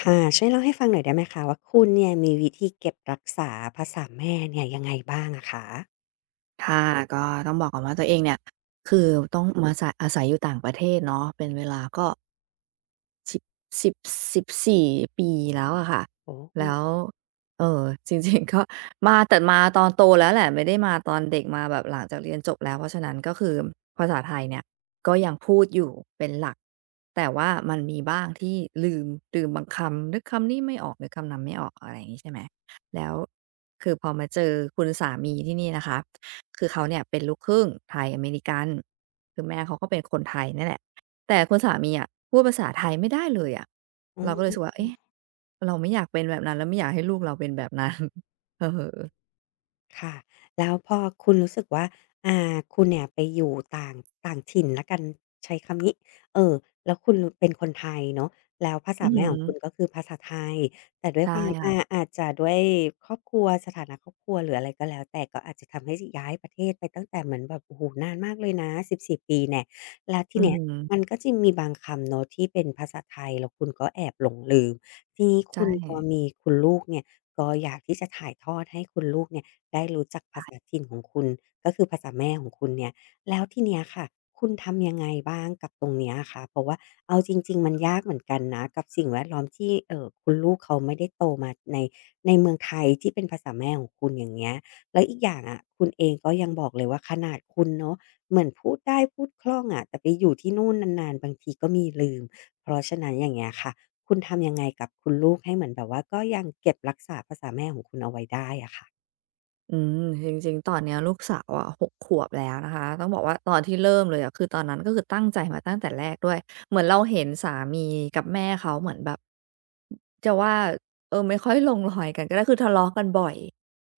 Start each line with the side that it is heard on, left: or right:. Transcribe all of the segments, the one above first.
left: ค่ะช่วยเล่าให้ฟังหน่อยได้ไหมคะว่าคุณเนี่ยมีวิธีเก็บรักษาภาษาแม่เนี่ยยังไงบ้างอะคะ
right: ค่ะก็ต้องบอกก่อนว่าตัวเองเนี่ยคือต้องมาสะอาศัยอยู่ต่างประเทศเนาะเป็นเวลาก็ สิบสิบส14ปีแล้วอะค่ะ
left: โอ
right: แล้ว
left: ้
right: จริงๆ ก็มามาตอนโตแล้วแหละไม่ได้มาตอนเด็กมาแบบหลังจากเรียนจบแล้วเพราะฉะนั้นก็คือภาษาไทยเนี่ยก็ยังพูดอยู่เป็นหลักแต่ว่ามันมีบ้างที่ลืมลืมบางคำนึกคำนี้ไม่ออกนึกคำนั้นไม่ออกอะไรอย่างงี้ใช่ไหมแล้วคือพอมาเจอคุณสามีที่นี่นะคะคือเขาเนี่ยเป็นลูกครึ่งไทยอเมริกันคือแม่เขาก็เป็นคนไทยเนี่ยแหละ แต่คุณสามีอะพูดภาษาไทยไม่ได้เลยอะ
left: อื
right: เราก็เลยรู้
left: อ
right: สึกว่าเอ๊ะเราไม่อยากเป็นแบบนั้นแล้วไม่อยากให้ลูกเราเป็นแบบนั้น เผอ
left: ค่ะแล้วพอคุณรู้สึกว่าคุณเนี่ยไปอยู่ต่างต่างถิ่นแล้วกันใช้คำนี้เอ่อแล้วคุณเป็นคนไทยเนาะแล้วภา
right: อื
left: ษา
right: อฮึ
left: แม่ของคุณก็คือภาษาไทยแต่ด้วย
right: ใช่
left: ความ
right: ค่ะ
left: อาจจะด้วยครอบครัวสถานะครอบครัวหรืออะไรก็แล้วแต่ก็อาจจะทำให้ย้ายประเทศไปตั้งแต่เหมือนแบบโอ้โฮนานมากเลยนะ14ปีแน่แล้วที
right: อือ
left: เนี้ย
right: ฮึ
left: มันก็จะมีบางคำเนาะที่เป็นภาษาไทยแล้วคุณก็แอบหลงลืมทีนี้คุ
right: ใช่
left: ณพอมีคุณลูกเนี่ยก็อยากที่จะถ่ายทอดให้คุณลูกเนี่ย ได้รู้จักภาษาถิ่นของคุณก็คือภาษาแม่ของคุณเนี่ยแล้วทีเนี้ยค่ะคุณทำยังไงบ้างกับตรงเนี้ยคะเพราะว่าเอาจริงๆมันยากเหมือนกันนะกับสิ่งแวดล้อมที่คุณลูกเขาไม่ได้โตมาในเมืองไทยที่เป็นภาษาแม่ของคุณอย่างเงี้ยแล้วอีกอย่างอะคุณเองก็ยังบอกเลยว่าขนาดคุณเนาะเหมือนพูดได้พูดคล่องอะแต่ไปอยู่ที่นู่นนานๆบางทีก็มีลืมเพราะฉะนั้นอย่างเงี้ยค่ะคุณทำยังไงกับคุณลูกให้เหมือนแบบว่าก็ยังเก็บรักษาภาษาแม่ของคุณเอาไว้ได้อะค่ะ
right: อืมจริงๆตอนเนี้ยลูกสาวอะหกขวบแล้วนะคะต้องบอกว่าตอนที่เริ่มเลยอะคือตอนนั้นก็คือตั้งใจมาตั้งแต่แรกด้วยเหมือนเราเห็นสามีกับแม่เขาเหมือนแบบจะว่าเออไม่ค่อยลงรอยกันก็ได้คือทะเลาะกันบ่อย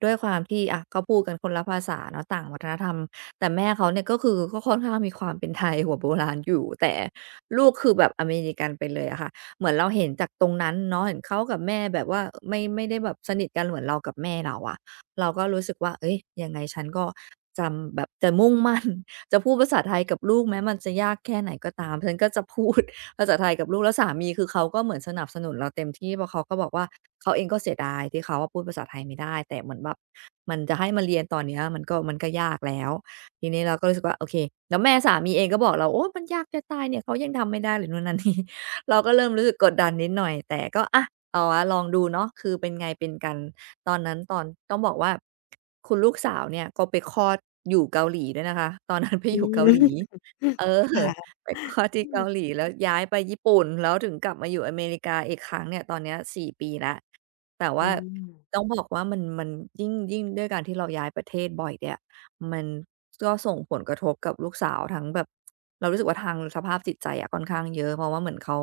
right: ด้วยความที่อะก็พูดกันคนละภาษาเนาะต่างวัฒนธรรมแต่แม่เขาเนี่ยก็คือก็ค่อนข้างมีความเป็นไทยหัวโบราณอยู่แต่ลูกคือแบบอเมริกันไปเลยอะค่ะเหมือนเราเห็นจากตรงนั้นเนาะเห็นเขากับแม่แบบว่าไม่ได้แบบสนิทกันเหมือนเรากับแม่เราอะ เราก็รู้สึกว่า เอ้ยยังไงฉันก็จำแบบจะมุ่งมั่น จะพูดภาษาไทยกับลูกแม้มันจะยากแค่ไหนก็ตาม ฉันก็จะพูด ภาษาไทยกับลูกแล้วสามีคือเขาก็เหมือนสนับสนุนเราเต็มที่เพราะเขาก็บอกว่าเขาเองก็เสียดายที่เขาอะพูดภาษาไทยไม่ได้แต่เหมือนแบบมันจะให้มาเรียนตอนเนี้ยมันก็ยากแล้วทีนี้เราก็รู้สึกว่าโอเคแล้วแม่สามีเองก็บอกเราโอ้มันยากจะตายเนี่ยเขายังทำไม่ได้เลยนู่นนั่นนี่ เราก็เริ่มรู้สึกกดดันนิดหน่อยแต่ก็อะเอาวะลองดูเนาะคือเป็นไงเป็นกัน ตอนนั้นตอนต้องบอกว่าคุณลูกสาวเนี่ยก็ไปคลอดอยู่เกาหลีด้วยนะคะ ตอนนั้นไป
left: อื
right: อยู่เกา
left: ม
right: หลีเอ อ
left: ค่ะ
right: ไปคลอดที่เกาหลีแล้วย้ายไปญี่ปุ่นแล้วถึงกลับมาอยู่อเมริกาอีกครั้งเนี่ยตอนเนี้ยสี่ปีแล้วแต่
left: อ๋อ
right: ว่าต้องบอกว่ามันยิ่งด้วยการที่เราย้ายประเทศบ่อยเนี่ยมันก็ส่งผลกระทบกับลูกสาวทั้งแบบเรารู้สึกว่าทางสภาพจิตใจอะค่อนข้างเยอะเพราะว่าเหมือนเขา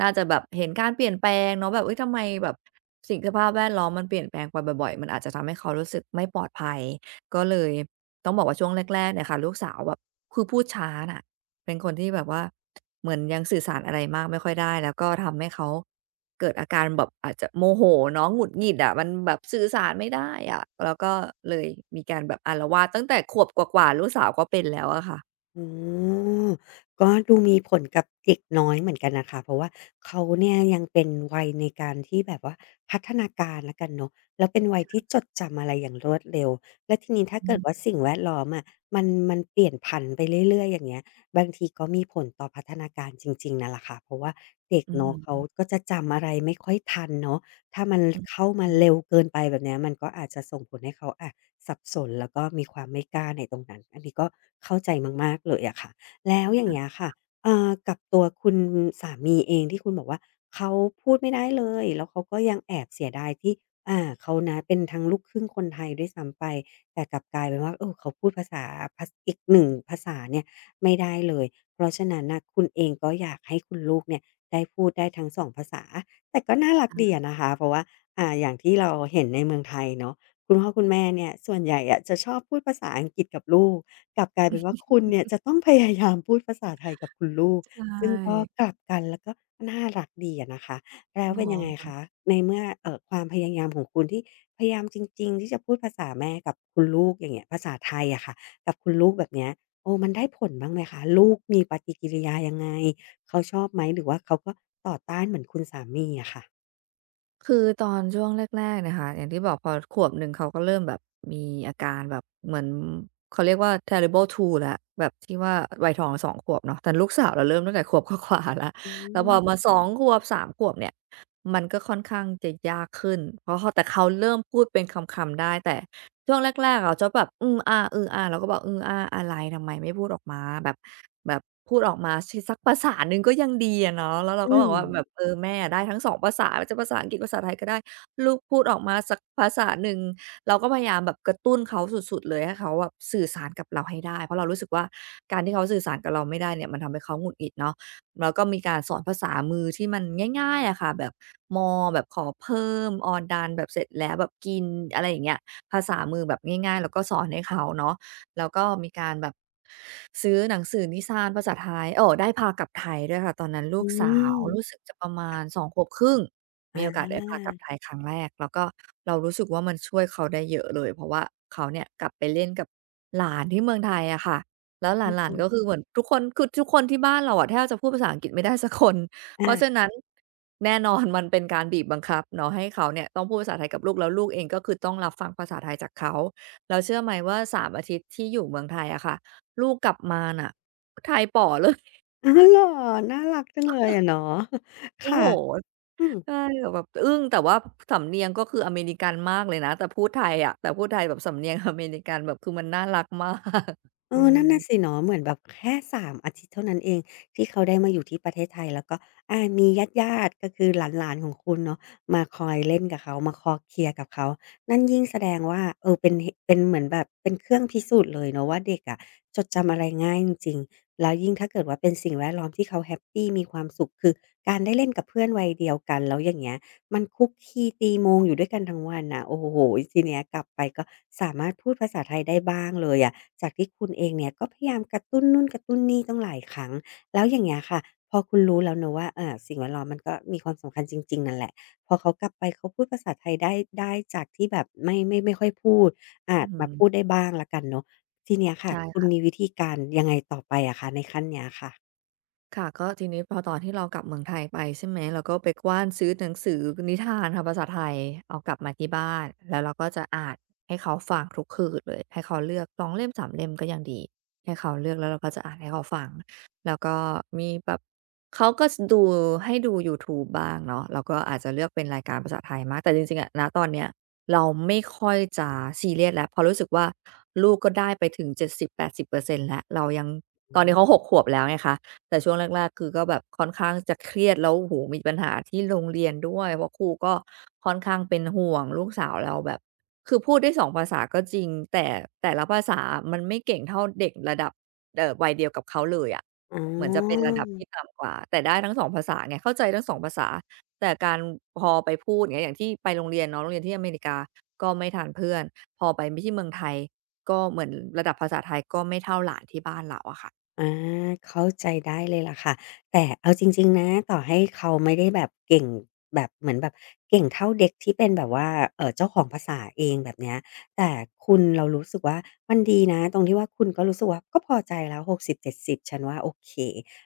right: น่าจะแบบเห็นการเปลี่ยนแปลงเนาะแบบเอุ๊ยทำไมแบบสภาพแวดล้อมมันเปลี่ยนแปลงไปบ่อยๆมันอาจจะทำให้เขารู้สึกไม่ปลอดภัยก็เลยต้องบอกว่าช่วงแรกๆเนี่ยค่ะลูกสาวแบบคือพูดช้าน่ะเป็นคนที่แบบว่าเหมือนยังสื่อสารอะไรมากไม่ค่อยได้แล้วก็ทำให้เขาเกิดอาการแบบอาจจะโมโหเนาะหงุดหงิดอะมันแบบสื่อสารไม่ได้อะแล้วก็เลยมีการแบบอาลวาดตั้งแต่ขวบกว่าๆลูกสาวก็เป็นแล้วอะค่ะ
left: โอ้ก็ดูมีผลกับเด็กน้อยเหมือนกันน่ะค่ะเพราะว่าเขาเนี่ยยังเป็นวัยในการที่แบบว่าพัฒนาการแล้วกันเนาะแล้วเป็นวัยที่จดจำอะไรอย่างรวดเร็วแล้วทีนี้ถ้า
right: อื
left: เกิด
right: ม
left: ว่าสิ่งแวดล้อมอะมันเปลี่ยนผันไปเรื่อยๆอย่างเงี้ยบางทีก็มีผลต่อพัฒนาการจริงๆนั่นแหละค่ะเพราะว่าเด็ก
right: อื
left: เนาะเขา
right: ม
left: ก็จะจำอะไรไม่ค่อยทันเนาะถ้ามัน
right: อืม
left: เข้ามา
right: อืม
left: เร็วเกินไปแบบเนี้ยมันก็อาจจะส่งผลให้เขาอะ สับสนแล้วก็มีความไม่กล้าในตรงนั้นอันนี้ก็เข้าใจมากๆเลยอะค่ะแล้วอย่างเงี้ยค่ะกับตัวคุณสามีเองที่คุณบอกว่าเขาพูดไม่ได้เลยแล้วเขาก็ยังแอบเสียดายที่เขานะเป็นทั้งลูกครึ่งคนไทยด้วยซ้ำไปแต่กลับกลายเป็นว่าเออเขาพูดภาษาอีกหนึ่งภาษาเนี่ยไม่ได้เลยเพราะฉะนั้นน่ะคุณเองก็อยากให้คุณลูกเนี่ยได้พูดได้ทั้งสองภาษาแต่ก็น่ารักดีอะนะคะเพราะว่าอย่างที่เราเห็นในเมืองไทยเนาะ คุณพ่อคุณแม่เนี่ยส่วนใหญ่อะจะชอบพูดภาษาอังกฤษกับลูกกลับกลายเป็นว่าคุณเนี่ยจะต้องพยายามพูดภาษาไทยกับคุณลูก
right: ใช
left: ซึ่งก็
right: ่
left: กลับกันแล้วก็น่ารักดีอะนะคะแล้ว
right: เนา
left: เป็นยังไง
right: ะ
left: คะในเมื่อความพยายามของคุณที่พยายามจริงๆที่จะพูดภาษาแม่กับคุณลูกอย่างเงี้ยภาษาไทยอะค่ะกับคุณลูกแบบเนี้ยเออมันได้ผลบ้างไหมคะลูกมีปฏิกิริยายังไงเขาชอบไหมหรือว่าเขาก็ต่อต้านเหมือนคุณสามีอะค่ะ
right: คือตอนช่วงแรกๆนะคะอย่างที่บอกพอขวบหนึ่งเขาก็เริ่มแบบมีอาการแบบเหมือนเขาเรียกว่า terrible t two แล้วแบบที่ว่าวัยทองสองขวบเนาะแต่ลูกสาวเราเริ่มตั้งแต่ขวบกว่าๆแล้ว
left: อื
right: แล้วพอมา
left: ม
right: สองขวบสามขวบเนี่ยมันก็ค่อนข้างจะยากขึ้นเพราะเขาแต่เขาเริ่มพูดเป็นคำๆได้แต่ ช่วงแรกๆอะจะแบบอืออาเราก็บอกอืออาอะไรทำไมไม่พูดออกมาแบบพูดออกมาชสักภาษาหนึ่งก็ยังดีอะเนาะแล้วเรา
left: อื
right: ก็บอ
left: ม
right: กว่าแบบเออแม่อะได้ทั้ง2ภาษาจะภาษาอังกฤษภาษาไทยก็ได้ลูกพูดออกมาสักภาษาหนึ่งเราก็พยายามแบบกระตุ้นเขาสุดๆเลยให้เขาแบบสื่อสารกับเราให้ได้เพราะเรารู้สึกว่าการที่เขาสื่อสารกับเราไม่ได้เนี่ยมันทำให้เขาหงุดหงิดเนาะแล้วก็มีการสอนภาษามือที่มันง่ายๆอะค่ะมแบบขอเพิ่มอดันแบบเสร็จแล้วแบบกินอะไรอย่างเงี้ย ภาษามือแบบง่ายๆแล้วก็สอนให้เขาเนาะแล้วก็มีการแบบซื้อหนังสือนิทานภาษาไทยโอ้ได้พากลับไทยด้วยค่ะตอนนั้นลู
left: อื
right: กสาว
left: ม
right: รู้สึกจะประมาณสองขวบครึ่งมี
left: อา
right: โอกาสได้พากลับไทยครั้งแรกแล้วก็เรารู้สึกว่ามันช่วยเขาได้เยอะเลยเพราะว่าเขาเนี่ยกลับไปเล่นกับหลานที่เมืองไทยอะค่ะแล้วหลานๆก็คือเหมือนทุกคนคือทุกคนที่บ้านเราอะแทบจะพูดภาษาอังกฤษไม่ได้สักคน เพราะฉะ นั้นแน่นอน มันเป็นการบีบบังคับเนาะให้เขาเนี่ยต้องพูดภาษาไทยกับลูกแล้วลูกเองก็คือต้องรับฟังภาษาไทยจากเขาแล้วเชื่อไหมว่าสามอาทิตย์ที่อยู่เมืองไทยอะค่ะลูกกลับมาน่ะไทยป๋อเลย
left: อาอ๋อเหรอน่ารักจังเลยอะเนาะ
right: โอ้
left: ค่ะ
right: โฮ
left: อืม
right: ใช่แบบอึ้งแต่ว่าสำเนียงก็คืออเมริกันมากเลยนะแต่พูดไทยอะแต่พูดไทยแบบสำเนียง อเมริกันแบบคือมันน่ารักมาก
left: เอ
right: อื
left: อนั่นน่ะ
right: ม
left: สิเนาะเหมือนแบบแค่สามอาทิตย์เท่านั้นเองที่เขาได้มาอยู่ที่ประเทศไทยแล้วก็มีญาติๆก็คือหลานๆของคุณเนาะมาคอยเล่นกับเขามาคอเคลียร์กับเขานั่นยิ่งแสดงว่าเออเป็นเป็นเหมือนแบบเป็นเครื่องพิสูจน์เลยเนาะว่าเด็กอะจดจำอะไรง่ายจริงๆแล้วยิ่งถ้าเกิดว่าเป็นสิ่งแวดล้อมที่เขาแฮปปีมีความสุขคือการได้เล่นกับเพื่อนวัยเดียวกันแล้วอย่างเงี้ยมันคลุกคลีตีโมงอยู่ด้วยกันทั้งวันน่ะโอ้โฮทีเนี้ยกลับไปก็สามารถพูดภาษาไทยได้บ้างเลยอะ จากที่คุณเองเนี่ยก็พยายามกระตุ้นนู่นกระตุ้นนี่ต้องหลายครั้งแล้วอย่างเงี้ยค่ะพอคุณรู้แล้วเนอะว่าเออสิ่งแวดล้อมมันก็มีความสำคัญจริงๆนั่นแหละพอเขากลับไปเขาพูดภาษาไทยได้ได้จากที่แบบไม่ค่อยพูดอา
right: อื
left: จ
right: อฮึ
left: มาพูดได้บ้างแล้วกันเนอะทีเนี้ยค่ะคุณ
right: ใช่
left: มีวิธีการยังไงต่อไปอะคะในขั้นเนี้ยค่ะ
right: ค่ะก็ทีนี้พอตอนที่เรากลับเมืองไทยไปใช่ไหมเราก็ไปกว้านซื้อหนังสือนิทานค่ะภาษาไทยเอากลับมาที่บ้านแล้วเราก็จะอ่านให้เขาฟังทุกคืนเลยให้เขาเลือก2เล่มสามเล่มก็ยังดีให้เขาเลือกแล้วเราก็จะอ่านให้เขาฟังแล้วก็มีแบบเขาก็ดูให้ดูยูทูบบ้างเนาะเราก็อาจจะเลือกเป็นรายการภาษาไทยมากแต่จริงๆอะนะตอนเนี้ยเราไม่ค่อยจะซีเรียสแล้วเพอราะรู้สึกว่าลูกก็ได้ไปถึง70 80%แล้วเรายัง
left: อื
right: ตอนนี้
left: ม
right: เขาหกขวบแล้วไงคะ แต่ช่วงแรกๆคือก็แบบค่อนข้างจะเครียดแล้วโอ้โฮมีปัญหาที่โรงเรียนด้วยเพราะครูก็ค่อนข้างเป็นห่วงลูกสาวเราแบบคือพูดได้2ภาษาก็จริงแต่แต่ละภาษามันไม่เก่งเท่าเด็กระดับวัยเดียวกับเขาเลยอะ
left: อ๋อ
right: เหมือนจะเป็นระดับที่ต่ำกว่าแต่ได้ทั้ง2ภาษาไงเข้าใจทั้ง2ภาษาแต่การพอไปพูดอย่างเงี้ยอย่างที่ไปโรงเรียนเนาะโรงเรียนที่อเมริกาก็ไม่ทันเพื่อนพอไปมที่เมืองไทยก็เหมือนระดับภาษาไทยก็ไม่เท่าหลานที่บ้านเราอะค่ะ
left: อาเข้าใจได้เลยล่ะค่ะแต่เอาจริงๆนะต่อให้เขาไม่ได้แบบเก่งแบบเหมือนแบบเก่งเท่าเด็กที่เป็นแบบว่าเจ้าของภาษาเองแบบเนี้ยแต่คุณเรารู้สึกว่ามันดีนะตรงที่ว่าคุณก็รู้สึกว่าก็พอใจแล้ว60-70ฉันว่าโอเค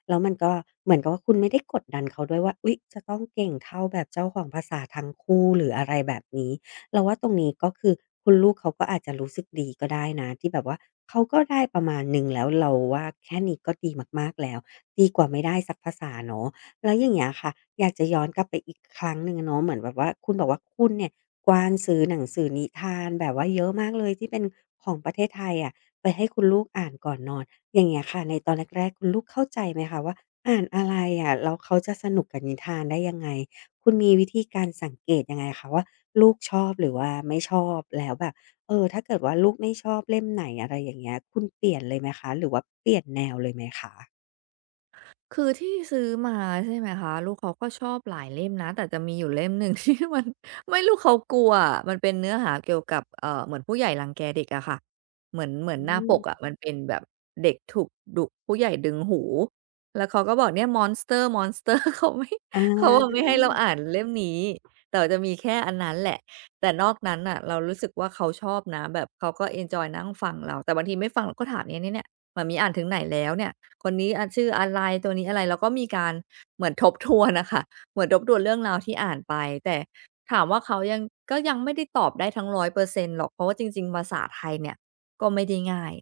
left: แล้วมันก็เหมือนกับว่าคุณไม่ได้กดดันเขาด้วยว่าอุ๊ยจะต้องเก่งเท่าแบบเจ้าของภาษาทั้งคู่หรืออะไรแบบนี้ เราว่าตรงนี้ก็คือคุณลูกเขาก็อาจจะรู้สึกดีก็ได้นะที่แบบว่าเขาก็ได้ประมาณหนึ่งแล้วเราว่าแค่นี้ก็ดีมากๆแล้วดีกว่าไม่ได้สักภาษาเนาะแล้วอย่างเงี้ยค่ะอยากจะย้อนกลับไปอีกครั้งหนึ่งเนาะเหมือนแบบว่าคุณบอกว่าคุณเนี่ยกว้านซื้อหนังสือนิทานแบบว่าเยอะมากเลยที่เป็นของประเทศไทยอะไปให้คุณลูกอ่านก่อนนอนอย่างเงี้ยค่ะในตอนแรกๆคุณลูกเข้าใจไหมคะว่าอ่านอะไรอะแล้วเขาจะสนุกกับนิทานได้ยังไงคุณมีวิธีการสังเกตยังไงคะว่า ลูกชอบหรือว่าไม่ชอบแล้วแบบเออถ้าเกิดว่าลูกไม่ชอบเล่มไหนอะไรอย่างเงี้ยคุณเปลี่ยนเลยไหมคะหรือว่าเปลี่ยนแนวเลยไหมคะ
right: คือที่ซื้อมาใช่ไหมคะลูกเขาก็ชอบหลายเล่มนะแต่จะมีอยู่เล่มหนึ่ง ที่มันไม่รู้เขากลัวอะมันเป็นเนื้อหาเกี่ยวกับเหมือนผู้ใหญ่รังแกเด็กอะค่ะเหมือนเหมือนหน้า
left: อื
right: ปกอะ
left: ม
right: มันเป็นแบบเด็กถูกดุผู้ใหญ่ดึงหูแล้วเขาก็บอกเนี่ยมอนส เตอร์ม r นสเ s อร์ เขาไม่
left: อ
right: เขาอะไม่
left: า
right: ให้เราอ่านเล่มนี้แต่ว่าจะมีแค่อันนั้นแหละแต่นอกนั้นอะเรารู้สึกว่าเขาชอบนะแบบเขาก็เอนจอยนั่งฟังเราแต่บางทีไม่ฟังเราก็ถามเนี่ยเนี่ยเนี่ยมันมีอ่านถึงไหนแล้วเนี่ย คนนี้อะชื่ออะไรตัวนี้อะไรแล้วก็มีการเหมือนทบทวนนะคะเหมือนทบทวนเรื่องราวที่อ่านไปแต่ถามว่าเขายังก็ยังไม่ได้ตอบได้ทั้ง100%หรอกเพราะว่าจริงๆภาษาไทยเนี่ยก็ไม่ได้ง่าย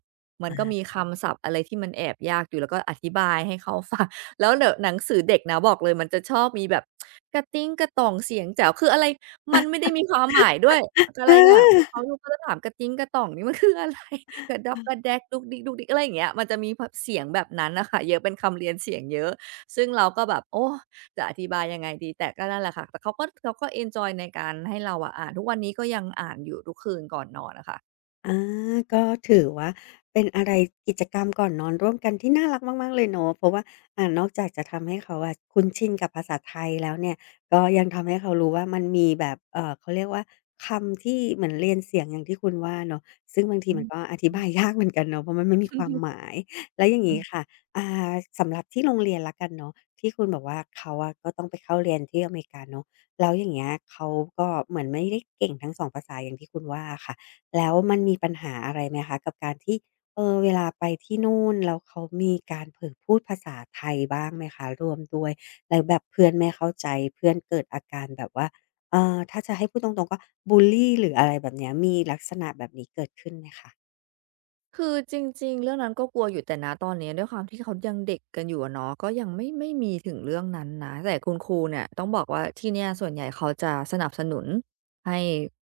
right: มันก็มีคำศัพท์อะไรที่มันแอบยากอยู่แล้วก็อธิบายให้เขาฟัง แล้วเดี๋ยวหนังสือเด็กนะบอกเลยมันจะชอบมีแบบกระติ้งกระต่องเสียงแจ๋วคืออะไรมันไม่ได้มีความหมายด้วยอะไร
left: อ
right: อะเขา
left: า
right: ลูกก็จะถามกระติ้งกระต่องนี่มันคืออะไร กระดอกกระแดกดุกดิ๊กดุกดิ๊กอะไรอย่างเงี้ยมันจะมีพเสียงแบบนั้นน่ะค่ะเยอะเป็นคำเรียนเสียงเยอะซึ่งเราก็แบบโอ้จะอธิบายยังไงดีแต่ก็นั่นแหละค่ะแต่เขาก็เขาก็เอนจอยในการให้เราอะอ่านทุกวันนี้ก็ยังอ่านอยู่ทุกคืนก่อนนอนอะค่ะ
left: อาก็ถือว่าเป็นอะไรกิจกรรมก่อนนอนร่วมกันที่น่ารักมากๆเลยเนาะเพราะว่าอ่านอกจากจะทำให้เขาอะคุ้นชินกับภาษาไทยแล้วเนี่ยก็ยังทำให้เขารู้ว่ามันมีแบบเขาเรียกว่าคำที่เหมือนเรียนเสียงอย่างที่คุณว่าเนาะซึ่งบางที
right: อื
left: มั
right: ม
left: นก็อธิ
right: อื
left: บายยากเหมือนกันเนาะเพราะมันไม่มีความห
right: อ
left: มายแล้วอย่าง
right: ฮึ
left: งี้ค่ะอ่าสำหรับที่โรงเรียนแล้วกันเนาะที่คุณบอกว่าเขาอะก็ต้องไปเข้าเรียนที่อเมริกาเนาะแล้วอย่างเงี้ยเขาก็เหมือนไม่ได้เก่งทั้งสองภาษาอย่างที่คุณว่าอะค่ะ แล้วมันมีปัญหาอะไรไหมคะกับการที่เออเวลาไปที่นู่นแล้วเขามีการเผลอพูดภาษาไทยบ้างไหมคะร่วมด้วยแล้วแบบเพื่อนไม่เข้าใจเพื่อนเกิดอาการแบบว่าถ้าจะให้พูดตรงๆก็บุลลีหรืออะไรแบบเนี้ยมีลักษณะแบบนี้เกิดขึ้นไหมคะ
right: คือจริงๆเรื่องนั้นก็กลัวอยู่แต่นะตอนนี้ด้วยความที่เขายังเด็กกันอยู่อะเนาะก็ยังไม่มีถึงเรื่องนั้นนะแต่คุณครูเนี่ยต้องบอกว่าที่เนี่ยส่วนใหญ่เขาจะสนับสนุนให้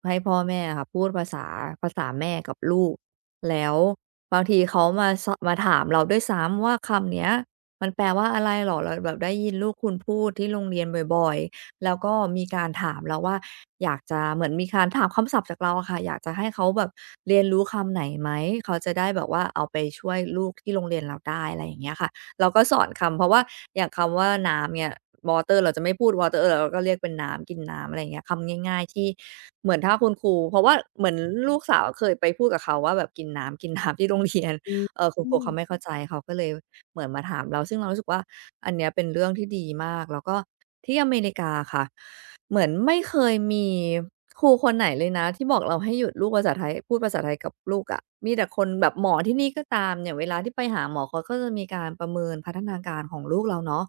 right: พ่อแม่อะค่ะพูดภาษาแม่กับลูกแล้วบางทีเขามามาถามเราด้วยซ้ำว่าคำเนี้ยมันแปลว่าอะไรเหรอเราแบบได้ยินลูกคุณพูดที่โรงเรียนบ่อยๆ แล้วก็มีการถามเราว่าอยากจะเหมือนมีการถามคำศัพท์จากเราอะค่ะอยากจะให้เขาแบบเรียนรู้คำไหนไหมเขาจะได้แบบว่าเอาไปช่วยลูกที่โรงเรียนเราได้อะไรอย่างเงี้ยค่ะเราก็สอนคำเพราะว่าอย่างคำว่าน้ำเนี่ย water เราจะไม่พูด water เราก็เรียกเป็นน้ำกินน้ำอะไรอย่างเงี้ยคำง่ายๆที่เหมือนถ้าคุณครูเพราะว่าเหมือนลูกสาวเคยไปพูดกับเขาว่าแบบกินน้ำกินน้ำที่โรงเรียน
left: อืม
right: คุณ
left: อื
right: ครู
left: ม
right: เขาไม่เข้าใจเขาก็เลย เหมือนมาถามเราซึ่งเรารู้สึกว่าอันเนี้ยเป็นเรื่องที่ดีมากแล้วก็ที่อเมริกาค่ะเหมือนไม่เคยมีครูคนไหนเลยนะที่บอกเราให้หยุดลูกภาษาไทยพูดภาษาไทยกับลูกอะมีแต่คนแบบหมอที่นี่ก็ตามอย่างเวลาที่ไปหาหมอเขาก็จะมีการประเมินพัฒนาการของลูกเราเนาะ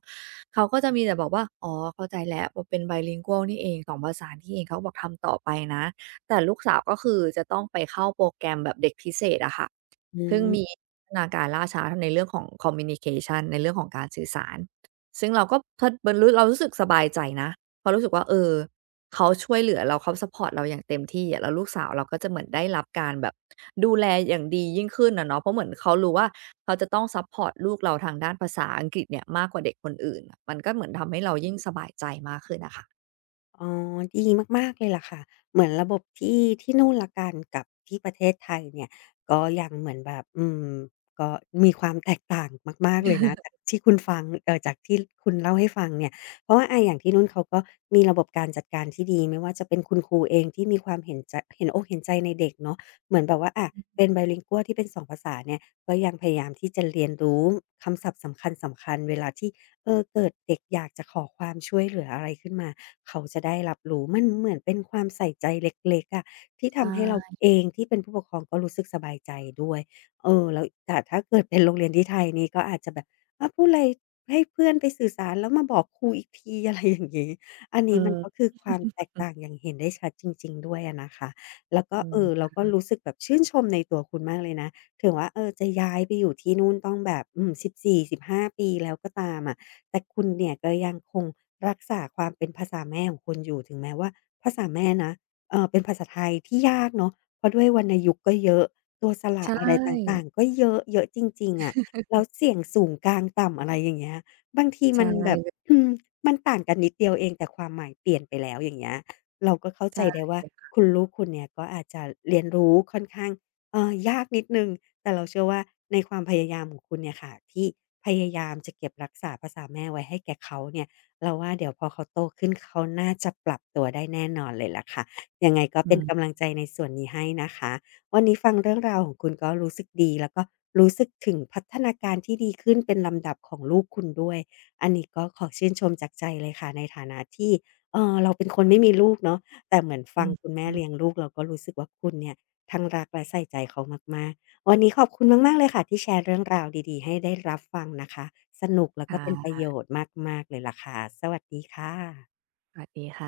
right: เขาก็จะมีแต่บอกว่าอ๋อเข้าใจแล้วพอเป็น bilingual นี่เองสองภาษานี่เองเขาก็บอกทำต่อไปนะแต่ลูกสาวก็คือจะต้องไปเข้าโปรแกรมแบบเด็กพิเศษอะค่ะ
left: อื
right: ซึ่งมี
left: ม
right: พัฒนาการล่าช้าในเรื่องของ communication ในเรื่องของการสื่อสารซึ่งเราก็พบรรลุเรารู้สึกสบายใจนะเพราะรู้สึกว่าเออเขาช่วยเหลือเราเขาซัปพอร์ตเราอย่างเต็มที่อะแล้วลูกสาวเราก็จะเหมือนได้รับการแบบดูแลอย่างดียิ่งขึ้นอะเนาะเพราะเหมือนเขารู้ว่าเขาจะต้องซัปพอร์ตลูกเราทางด้านภาษาอังกฤษเนี่ยมากกว่าเด็กคนอื่นมันก็เหมือนทำให้เรายิ่งสบายใจมากขึ้นอะค่ะ
left: อ๋อดีมากๆเลยล่ะค่ะเหมือนระบบที่ที่นู่นละกันกับที่ประเทศไทยเนี่ยก็ยังเหมือนแบบอืมก็มีความแตกต่างมากๆเลยนะจากที่คุณฟังจากที่คุณเล่าให้ฟังเนี่ยเพราะว่าอาอย่างที่นู่นเขาก็มีระบบการจัดการที่ดีไม่ว่าจะเป็นคุณครูเองที่มีความเห็นจะเห็นอกเห็นใจในเด็กเนาะเหมือนแบบว่าอะเป็น bilingual ที่เป็นสองภาษาเนี่ยก็ยังพยายามที่จะเรียนรู้คำศัพท์สำคัญๆเวลาที่เออเกิดเด็กอยากจะขอความช่วยเหลืออะไรขึ้นมา เขาจะได้รับรู้มันเหมือนเป็นความใส่ใจเล็กๆอะที่
right: ใช
left: ทำให้เรา
right: ่
left: เองที่เป็นผู้ปกครองก็รู้สึกสบายใจด้วยเออแล้วแต่ถ้าเกิดเป็นโรงเรียนที่ไทยนี่ก็อาจจะแบบอาพูดอะไรให้เพื่อนไปสื่อสารแล้วมาบอกครูอีกที อะไรอย่างงี้อัน
right: อื
left: นี้มันก็
right: ม
left: คือความแตกต่างอย่างเห็นได้ชัดจริงๆ ด้วยอะนะคะแล้วก็
right: อื
left: เออเรา
right: ม
left: ก็รู้สึกแบบชื่นชมในตัวคุณมากเลยนะถึงว่าเออจะย้ายไปอยู่ที่นู่นต้องแบบอืม14-15 ปีแล้วก็ตามอะ แต่คุณเนี่ยก็ยังคงรักษาความเป็นภาษาแม่ของคุณอยู่ถึงแม้ว่าภาษาแม่นะเป็นภาษาไทยที่ยากเนาะเพราะด้วยวรรณยุกต์ก็เยอะตัวส
right: ใช
left: ระอะไรต่า
right: ่
left: งๆก็เยอะเยอะจริงๆอะแล้วเสียงสูงกลางต่ำอะไรอย่างเงี้ยบางที
right: ใช่
left: มัน
right: เ
left: แบบ
right: ลย
left: อืมมันต่างกันนิดเดียวเองแต่ความหมายเปลี่ยนไปแล้วอย่างเงี้ยเราก็เข้าใจ
right: ใช่
left: ได้
right: เล
left: ว่า
right: ยค่ะ
left: คุณลูกคุณเนี่ยก็อาจจะเรียนรู้ค่อนข้างยากนิดหนึ่ง แต่เราเชื่อว่าในความพยายามของคุณเนี่ยค่ะที่พยายามจะเก็บรักษาภาษาแม่ไว้ให้แก่เขาเนี่ยเราว่าเดี๋ยวพอเขาโตขึ้นเขาน่าจะปรับตัวได้แน่นอนเลยล่ะค่ะยังไงก็เป็
right: อื
left: น
right: ม
left: กำลังใจในส่วนนี้ให้นะคะวันนี้ฟังเรื่องราวของคุณก็รู้สึกดีแล้วก็รู้สึกถึงพัฒนาการที่ดีขึ้นเป็นลำดับของลูกคุณด้วยอันนี้ก็ขอชื่นชมจากใจเลยค่ะในฐานะที่เออเราเป็นคนไม่มีลูกเนาะแต่เหมือน
right: อื
left: ฟัง
right: อ
left: คุณแม่เลี้ย
right: ฮึ
left: งลูกเราก็รู้สึกว่าคุณเนี่ยทั้งรักและใส่ใจเขามากๆ วันนี้ขอบคุณมากๆเลยค่ะที่แชร์เรื่องราวดีๆให้ได้รับฟังนะคะสนุกแล้วก็เป็นประ
right: ค่ะ
left: โยชน์มากๆเลยล่ะค่ะสวัสดีค่ะ
right: สวัสดีค่ะ